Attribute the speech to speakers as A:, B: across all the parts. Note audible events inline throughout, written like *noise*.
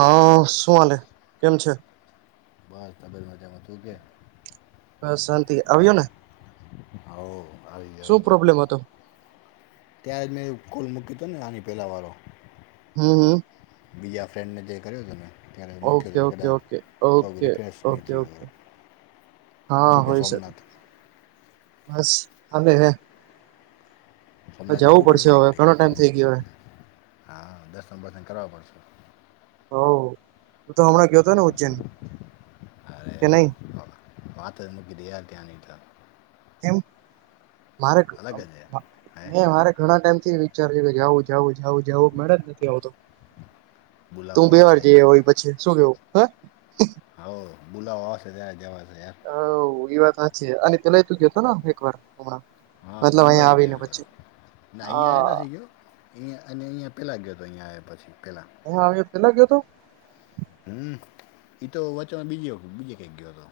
A: હા શું હાલે કેમ છે.
B: બસ તા બધુંબમજામાં તું કે.
A: બસ શાંતિ આવ્યો ને.
B: હા આવી ગયો
A: શું
B: આવી ગયો
A: પ્રોબ્લેમ હતો
B: ત્યાં જ મેં કુલ મૂકી તોને આની પહેલાં વારો.
A: *unintelligible*
B: બીજા ફ્રેન્ડને જે કર્યો હતો ને. ત્યારે મૂક્યો
A: ઓકે
B: હતો એટલે
A: ઓકે
B: કદાચ
A: ઓકે
B: થોડુંક
A: ઓકે
B: રિફ્રેશ નહીં
A: ઓકે
B: થઈ
A: ઓકે.
B: ગયો
A: હા
B: શું કે
A: હોય શકે
B: સોમનાથ
A: બસ હાલે હે.
B: સોમનાથ જવું પડશે એક
A: હવે
B: દસ
A: ઘણો ટાઈમ થઈ ગયો
B: હા દસ નબ કરવા પડશે.
A: હોવ તું તો હમણાં ગયો તો ને ઉજ્જૈન
B: અરે
A: કે નહી
B: વાત જ મૂકી દે ત્યાં ની ત્યાં
A: કેમ મારેક
B: અલગ જ છે
A: હે મારેઘણા ટાઈમથી વિચારી રહ્યો જાઉ જાઉ મળે જ નથી આવતો
B: બોલાવો
A: તું બે વાર
B: આવશે
A: જઈ આયો પછી શું કેવું
B: હોવ બોલાવો આવશે ત્યારે જવાશે યાર
A: હોવ એ વાત સાચી આની પેહલા તું ગયો તો ન એકવાર હમણાં
B: હા
A: મતલબ અહીંયા
B: દિવાળી
A: આવીને
B: ટાઈમે તો
A: પછી
B: ના અહીંયા એ
A: હા
B: નથી ગયો અહીંયા અને અહીંયા પેલાં ગ્યો તો અહીંયા આવ્યા પછી પહેલાં
A: હું આવ્યો એ પેહલા ગ્યો તો
B: હમ ઈતો વચન બીજ બીજે કઈક ગયો હતો.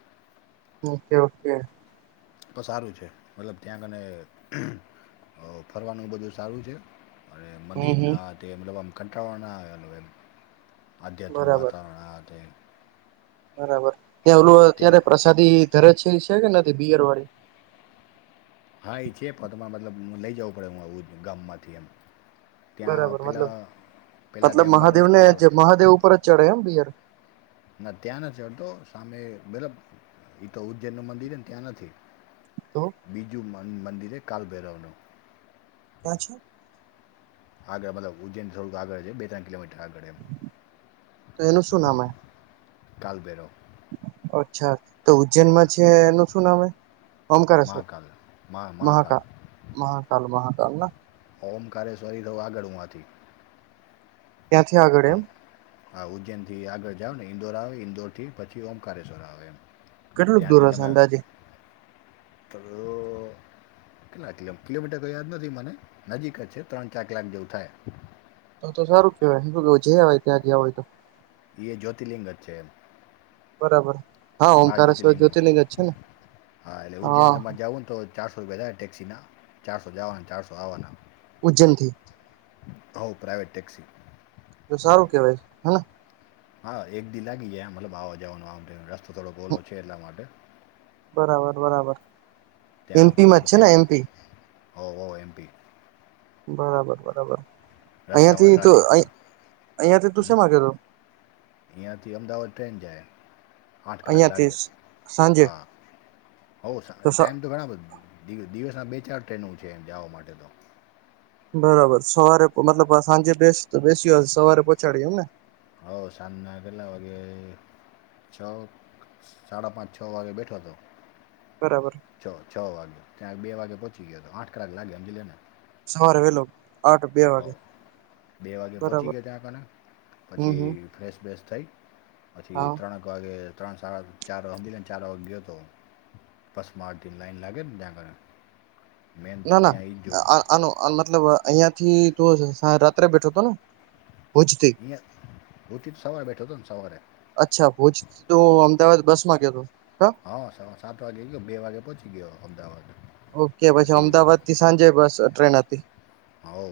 A: Okay okay.
B: તો સારું છે મતલબ ત્યાં તને. ઓ ફરવાનું બધું સારું છે. *unintelligible*
A: હમ હમ
B: મંદિરના તે મતલબ કંટાળો ના આવે એમ. આધ્યાત્મિક
A: બરાબર
B: વાતાવરણ આ તે
A: બરાબર ત્યાં ઓલું
B: ત્યાં
A: અત્યારે પ્રસાદી ધરે છે. છે કે નથી બિયર વાળી.
B: હા એ છે પદમાં મતલબ લઈ જવું પડે હું આવ ગામમાંથી એમ. ત્યાં
A: બરાબર મતલબ
B: પહેલાં પહેલાં
A: મતલબ
B: ત્યાં બારે
A: મહાદેવ ને
B: સ્ટોર
A: જે મહાદેવ ઉપર જ ચડે એમ બિયર.
B: ના ત્યાં નથી ચડતો સામે મતલબ એતો ઉજ્જૈનનું મંદિરને ત્યાં નથી.
A: તો
B: બીજુ મંદિરે કાલભેરવનું.
A: ક્યાં છે.
B: આગળ મતલબ ઉજ્જૈન જોવ તો આગળ બે ત્રણ કિલોમી
A: તો એનું શું નામ હે.
B: કાળભૈરવ.
A: અચ્છા તો ઉજ્જૈનમાં છે એનું શું નામ હે ઓમકારેશ્વર.
B: મહાકાલ મહા
A: મહાકાલ, મહાકાલ, મહાકાલના
B: ઓમકારે સરી *unintelligible* હવાથી
A: ત્યાંથી આગળ એમ
B: હા, ઉજ્જૈનથી આગળ જાવને ઇન્દોર આવે, ઇન્દોરથી પછી ઓમકારેશ્વર આવે, એમ
A: કેટલુંક દૂર હશે અંદાજે.
B: રો કેટલાક કિલોમીટર તો યાદ નથી મને નજીક જ છે, ત્રણ-ચાર કલાક જેવું થાય.
A: તો, ત સારું કેવાય કે જ હોય ત્યાં જ હોય તો.
B: એ જ્યોતિર્લિંગ જ છે. એમ
A: બરાબર. હા
B: બાર
A: ઓમકારેશ્વર જ્યોતિર્લિંગ જ છે
B: જ્યોતિર્લિંગનું
A: ને
B: હા એટલે ઉજ્જૈન સમાજ જવું ને તો ચારસો રૂપિયા જાય ટેક્સીના ચારસો, જવાના ચારસો, આવવાના
A: ઉજ્જૈનથી
B: હા, પ્રાઇવેટ ટેક્સી
A: તો સારું કેવાય હેને
B: હા, એક દિવસ લાગી જાય મતલબ આવવા, જવાનો આમ રસ્તો થોડો ખોલો છે. એટલા માટે
A: બરાબર, બરાબર એમપીમાં જ છે ને એમપી?
B: હા, એમ પીમાં.
A: બરાબર, બરાબર.
B: રસ્તામાં
A: અહિયાંથી
B: ટ્રાફિક હોય. હમ
A: *unintelligible* હતો.
B: અહીંયાથી અમદાવાદ ટ્રેન જાય આઠ કલાક
A: અહીંયાથી
B: લાગે
A: સાંજે
B: હા, ટાઈમ તો ઘણા બધા દિવસ બે-ચાર ટ્રેનો છે, એમ જવા માટે તો.
A: બરાબર, સવારે મતલબ સાંજે તો બેસ્યો સવારે પહોચાડી એમને.
B: હા, સાંજના કેટલા વાગે છ, સાડા પાંચ-છ વાગે બેઠો હતો.
A: બરાબર
B: છ છ વાગે ત્યાં બે વાગે પોહોંચી ગયો હતો આઠ કલાક લાગે સમજી લે ને
A: સવારે વેલો આઠ બે વાગે
B: હા, બે વાગે પહોચી
A: બરાબર
B: ગયા ત્યાં *unintelligible*
A: હમ
B: પછી
A: હમ
B: ફ્રેશ-બેસ થઈ પછી
A: હા
B: ત્રણેક વાગે ત્રણ-સાડા ચાર હમજીને ચાર વાગે ગયો હતો. બસમા *unintelligible* લાઈન લાગે *unintelligible* મેન
A: ના,
B: તો
A: ના
B: ત્યાં ઈ જો
A: અ આનો મતલબ અહિયાં થી તું રાત્રે ભેઠો હતો ને? ભુજથી,
B: અહીંયા હુંથી તો સવારે બેઠો હતો ને સવારે
A: અચ્છા ભુજ તો અમદાવાદ બસ
B: હા, સવા-સાત વાગે ગયો, બે વાગે પહોંચી ગયો. અમદાવાદ
A: ઓકે, પછી અમદાવાદથી સાંજે બસ-ટ્રેન હતી.
B: હઉ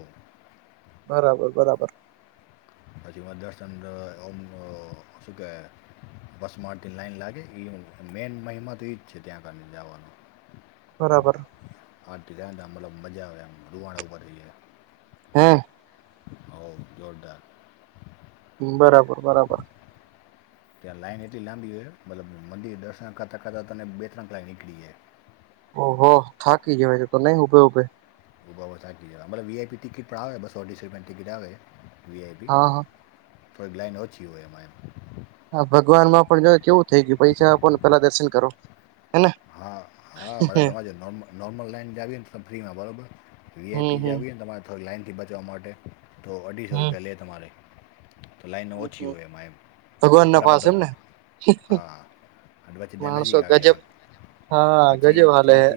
A: બરાબર, બરાબર.
B: પછી મા દર્શન આમ અ શું કે બસમાંથી લાઈન લાગે, એ મેન મહિમા તો એજ છે, ત્યાં આગળ જવાનું.
A: બરાબર.
B: *unintelligible* મતલબ મજા આવે, એમ રુવાડા ઉપર થઈ જાય.
A: હ
B: હા, જોરદાર.
A: બરાબર, બરાબર.
B: ત્યાં લાઈન એટલી લાંબી હોય મતલબ મંદિર દર્શન કરતા-કરતા તને બે લાઈન નીકળી જાય.
A: ઓ હો, થાકી જવાય છે તો નહી ઉભે-ઉભે
B: વી આઈ પી ટિકિટ પણ આવે, બસો-અઢીસો રૂપિયાની ટિકિટ આવે. વી આઈ પી
A: હા હા
B: થોડીક લાઈન ઓછી હોય, એમ એમાં.
A: હા, ભગવાનમાં પણ જોય કેવું થઈ ગયું, પૈસા આપોને પેલા દર્શન કરો. હેને
B: હા. હા મરે તમારે જો નોર્મલ નોર્મલ લાઈન જીએ ને તમે ફ્રીમાં બરાબર
A: હમ
B: વીઆઈપી
A: હમ
B: જાવીએ ને તમારે થોડી લાઈન. થી બચવા માટે તો અઢીસો
A: હમ
B: રૂપિયા લે તમારે. તો લાઈન ઓછી હોય એમાં એ તો
A: ભગવાન ના પાસે
B: ફટાફટો
A: એમને
B: હા. પછી
A: માણસો
B: દનજીક આવી.
A: ગજબ હા ગજુ હલે હે.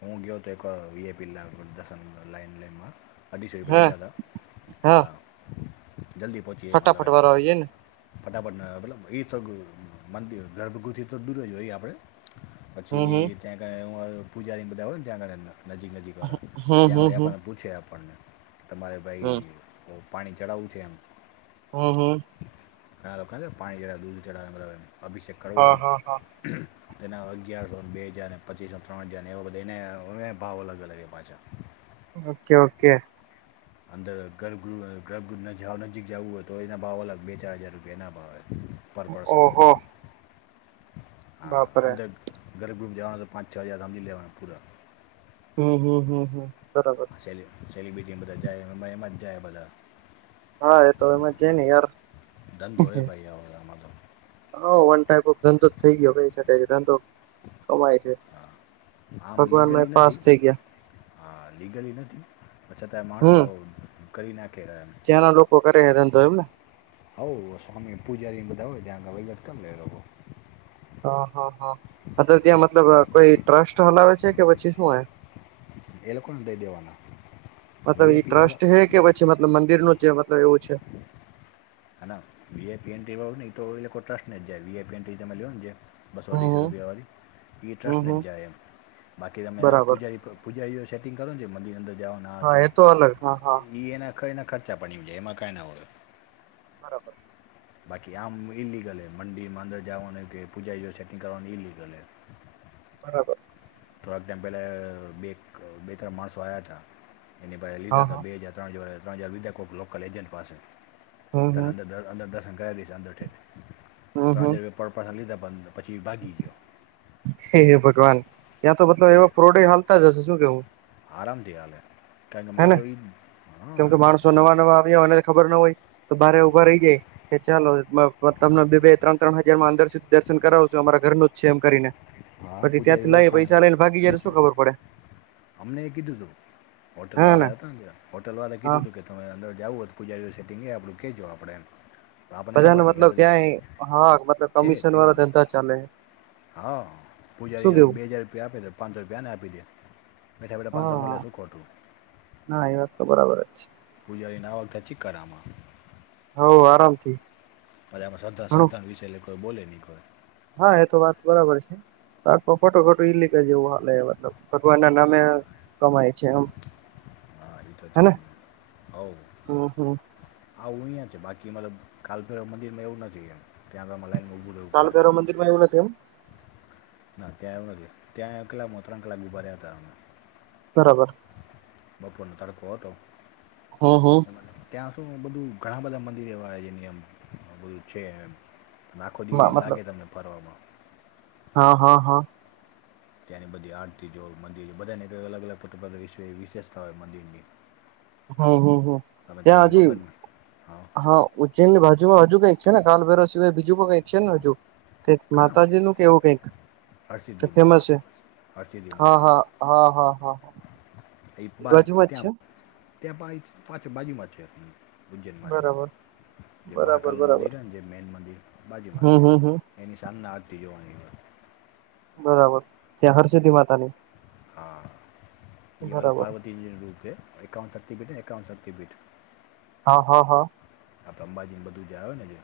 B: હું ગયો હતો એક વી આઈ પી ની લાઈનમાં *unintelligible* અઢીસો રૂપિયા
A: હા
B: લીધા
A: હા
B: તા.
A: ફટાફટ વાળા હોઈ જ ને.
B: ફટાફટ મતલબ એ તો માન ગર્ભગુથી તો દૂર એ આપણે
A: હમ
B: પછી
A: હમ
B: ત્યાં ગ હ પૂજારીને બધા ને ત્યાં ગ નજીક-નજીક વાળા
A: હમ
B: ત્યાં
A: હમ
B: વી
A: હમ
B: આપણને પૂછે આપણને કે તમારે
A: હમ
B: ભાઈ પાણી ચડાવવું છે એમ.
A: હ હા.
B: ઘણા લોકો પાણી જે દૂધ અભિષેક કરવો
A: હા હા હા
B: હોય. તેના અગિયારસો બે હજાર પચીસો ત્રણ હજાર એવા બધા એને ભાવ અલગ-અલગ એ પાછા.
A: ઓકે- ઓકે
B: અંદર ગર્ભ નજીક જવું હોય તો એના ભાવ અલગ બે ચાર હજાર રૂપિયાના ભાવ. પર પર્સન
A: ઓહો.
B: હા
A: બાપરે
B: અંદર ગ્રભગૃહ જવાનું તો પાંચ છ હજાર હમજી લેવાના પૂરા.
A: હમ્મ હમ્મ હમ્મ હમ્મ બરાબર.
B: આ સેલિ સેલિબ્રિટી બધા જાય મજ જાય બધા.
A: હા એ તો એમાં જ જાયને યાર.
B: ધંધો હે ભાઈ *unintelligible*
A: હા વન ટાઈપ ધંધો જ થઇ ગયો કહી શકાય કે ધંધો કમાય છે.
B: આમ
A: ભગવાન
B: લીગલી
A: મા પાસ
B: નથી
A: થઈ ગયા.
B: હા લીગલી નથી, પણ છતાંય માણસો કરી નાખે રહ્યા
A: ત્યાના લોકો કરે હે ધંધો એમને.
B: હઉ સ્વામી પૂજારીન બધા ત્યાં વહીવટ કર લે એ લોકો.
A: હ- હા-હા અ ત્યાં મતલબ કોઈ ટ્રસ્ટ હલાવે છે કે પછી શું હે?
B: એ લોકોને દઈ દેવાના.
A: મતલબ એ
B: વીઆઈપી વાળા
A: ટ્રસ્ટ છે કે પછી મતલબ મંદિરનુંું જે મતલબ એવું છે.
B: હઆ આ વીયાયપી એન્ટ્રી તો લોકો ટ્રસ્ટ જાયઆ તમે લ લો ને. બસો
A: હમ
B: અઢીસ
A: હમ
B: રૂપિયા વાળી એ
A: હમ
B: ટ્રસ્ટને
A: હમ
B: જ જાય એમ બાકી તમે
A: બરાબર
B: પૂજારી પૂજારીઓ શેટિંગો જે મંદીર અંદર જવાના આ તે
A: હા એ તો અલગ હા-હા.
B: એ એના કાંઈ ના ખર્ચા પાણીમાં વાઈ જઈ કંઈ ન હોય.
A: બરાબર છે.
B: બાકી આમ ઈલિગલ હ મંદિર માં અંદર જવાનું કે પૂજા સેટિંગ કરવાનું ઈલિગલ હ.
A: બરાબર.
B: થોડાક ટાઈમ પહેલા બે-બે ત્રણ માણસો આવ્યા હતા. એની પાસે લીધા
A: હા
B: હતા
A: હા
B: બે હજાર-ત્રણ હજાર- ત્રણ હજાર લીધા કોઈક લોકલ એજન્ટ પાસે.
A: હમ
B: ત
A: હમ
B: અંદર -અંદર દર્શન કરલી છે અંદર ઠેઠે ત્રણ હજાર લીધાંદર.
A: હ ભગવાન ત્યાં તો મતલબ એવા ફ્રોડ હાલતા જ હશે શું કેવું?
B: આરામ થી હાલે. કારણ કે
A: હે ને
B: માણસો એ
A: કેમ
B: હા
A: કે માણસો
B: કારણ-
A: નવા- નવા આવ્યા અને ખબર ના હોય. તો બારે ભા
B: હા,
A: રહી જાય કે ચાલો તમને બે ત્રણ -ત્રણ હજાર માં અંદર સુધી દર્શન કરાવું છો અમારા ઘરનું જ છે એમ કરીને.
B: હા
A: પછી
B: પૂજારી
A: ત્યાંથી લઈ
B: ઓળખાણ
A: પૈસા લઈને ભાગી જાય તો શું ખબર પડે.
B: અમને એ કીધું તું
A: હા ને
B: હોટેલવાળા હતા ન ત્યાં હોટેલવાળા એ
A: હા
B: કીધું તું કે તમે અંદર જાવું હોય તો પૂજારીનું સેટિંગ હે આપણું કેહેજો આપણે એમ. પણ આપણને
A: બધાને
B: ખબર હતી કે આ
A: મતલબ
B: બધી
A: ત્યાં એ, હા મતલબ
B: છે
A: કમિશનવાળા
B: પીલામાં
A: ધંધા ચાલે હે.
B: હા, પૂજારીને આજ બે હજાર રૂપિયા આપે પાંચસો રૂપિયાને આપી દે. બેઠા બેઠા પાંચસો મળે
A: હા
B: શું ખોટું
A: ના એ વાત તો બરાબર જ
B: ના વખત નથી કરમાં
A: હવ આરામથી
B: પછી એમાં શ્રદ્ધા
A: ઘણું
B: શ્રદ્ધા વિશે એલે કોઈ બોલે નહી કોઈ,
A: હા એ તો વાત બરાબર છે. ખોટું ખોટું ઈલિગલ જેવું હાલે, મતલબ ભગવાનના નામે કમાય છે એમ
B: હા એ તો છે
A: હેને
B: જ ને હવ
A: હમ હમ
B: આવું અહીંયા છે બાકી મતલબ કાલભેરવ મંદિરમાં એવું નથી એમ ત્યાં લાઇન
A: કાલભૈરવ મંદિરમાં એવું નથી એમ
B: ના ત્યાં આવું નથી, ત્યાં આવ કલાકમાં ત્રણ કલાક બ ઉભા રહ્યા હતા એમને
A: બરાબર
B: બપોરનો તડકો હતો,
A: હમ હમ
B: ત્યાં તો બધું ઘણા બધા મંદિર એવા હે છે એમ બધું છે આખો દિય
A: મતલબ
B: લાગે તમને ફરવામાં
A: હા હા હા
B: ત્યાંની બધી આરતી જો મંદિર બધાની અલગ અલગ વિશેષતા હોય મંદિરની
A: હુ હૂ હુ
B: તમે તમને
A: ત્યાં હજી
B: મગન
A: હા ઉજ્જૈનની બાજુમાં બાજુ કઈક છે ને કાલભૈરવ સિવાય બીજું પણ કઈક છે ને હજુ
B: ઘણા
A: માતાજીનું કેવું કઈક
B: હરસિદ્ધિ
A: ફેમસ
B: માતા
A: છે,
B: હરસિદ્ધિ
A: હા
B: માતાનું
A: હા હા હા હા
B: એ ત્યાં
A: બાજુમાં જ છે
B: ત્યાં પણ પાછળ બાજુમાં છે. ઉજ્જૈનમાં‌
A: બરાબર
B: જ- જે
A: બરાબર
B: મહાકાલનું મંદિર
A: બરાબર
B: જે મેન મંદિર બાજુમાં
A: હમ
B: છે,
A: હમ હમ
B: એની સાંજના આરતી જોવાની હોય
A: બરાબર ત્યાં હર્ષદી માતાની
B: હા એ મતલબ
A: બરાબર
B: પાર્વતીજી રૂતેે એકાવન શક્તિ પિઠ એકાવન શક્તિ પિઠ
A: હા હા
B: આ અંબાજીને બધું જે આવને જે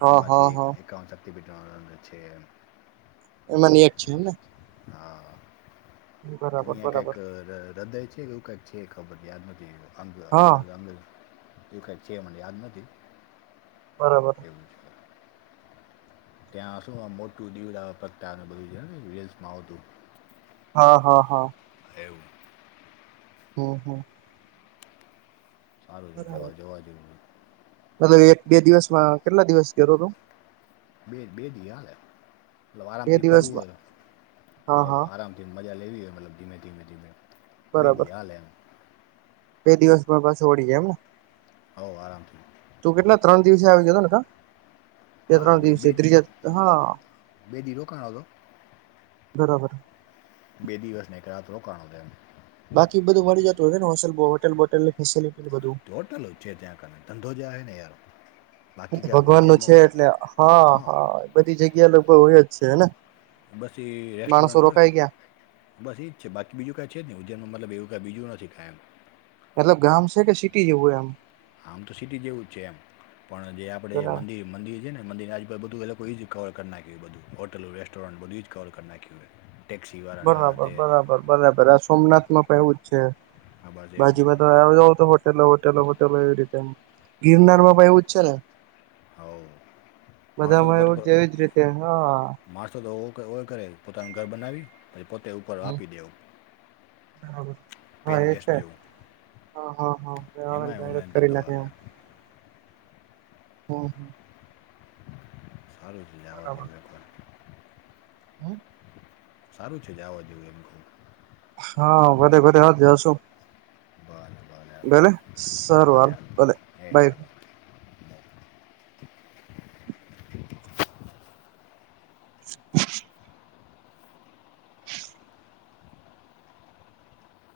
A: હા હા
B: એમાંથી
A: હા
B: એકાવન *unintelligible*
A: એમાંની એક છે, એમને
B: તુ
A: બરાબર
B: ન્યા કાંઈક ક
A: બરાબર
B: અ હૃદય છે એક જ છે એ ખબ ધ્યાન નથી એવું
A: હા
B: *unintelligible* યાદ નથી,
A: બરાબર
B: એવું છે. ત્યાં શું આમ મોટું દીવડા પ્રગટાવે ને બધું‌ રિલ્સમા આવતું.
A: હા હા હા
B: એવું
A: હમ્મ હમ્મ
B: સારું છે જવા જોવા જેવું
A: મતલબ એક બે દિવસમાં કેટલા દિવસ કરો તો
B: બે બે દિ હાલે,
A: બે
B: આરામથી ફરવું
A: દિવસમાં
B: હોય
A: હા
B: હવ
A: હા
B: આરામથી મજ લેવી હોય મતલબ ધીમે ધીમે ધીમે બે દિ
A: બરાબર
B: હાલે એમ
A: બે દિવસ માં પાસે ઓડી ગયા એમને,
B: હોવ આરામથી
A: તું કેટલા ત્રણ દિવસે આવી ગયો ને હ
B: હા બે બે બે દિ રોકાણો તો
A: બરાબર
B: બે દિવસને એક રાત રોકાણો છે એમ
A: બાકી બધું મળી જતું ને હોટેલ બોટેલની ફેસિલિટી બધું
B: હોટલુ જ છે ત્યા તો ધંધો છેને યાર બાકી ક્યાં
A: ભગવાન નુ
B: ઉજ્જૈનમાં
A: છે લિયા હા હા વડે હું છે
B: બસ
A: માણસો રોકાઈ ગયા
B: એવુ આ બીજું નથી શીખા
A: મતલબ ગામ છે કે સિટી જેવું એમ
B: આમ તો સિટી જેવું જ છે એમ પણ જે આપણે મંદિર મંદી જે ને મંદિર ના આજુ બાજુ બધું એ લોકો એ એજ કવર કર નાખ્યું બધું હોટલો રેસ્ટોરન્ટ બધું એજ કવર કર નાખ્યું હે
A: બરાબર બરાબર બરાબરઆ સોમનાથ માં પણ એવું જ છે
B: આ બસ એવું
A: બાજીમાં તો આવ જાવ તો હોટેલો હોટેલો હોટલો એવી રીતે ગિરનાર માં ભાઈ એવું જ છે ને
B: હોવ માણસો તો
A: બધામાં
B: પોતે
A: એવું જેવીજ રીતે હા
B: માણસો તો ઓય કરે પોતાનું ઘર બનાવી પછી પોતે ઉપર આપી દેવ
A: બરાબર હા એ છે હા હા હા *unintelligible*
B: એમાંય
A: જાહેરાત
B: ઓનલાઈન
A: કરી
B: ધંધો
A: નાખે
B: હાલે
A: એ
B: *inaudible*
A: હા હમ
B: સારું ચીજ આવા જેવખર
A: હમ
B: સારું છે જાવા જોવું એમ ખઉ
A: હા *unintelligible*
B: બર
A: ભલે સરાર વાલ ભલે
B: એ
A: બાય
B: ભલે *inaudible*
A: *inaudible*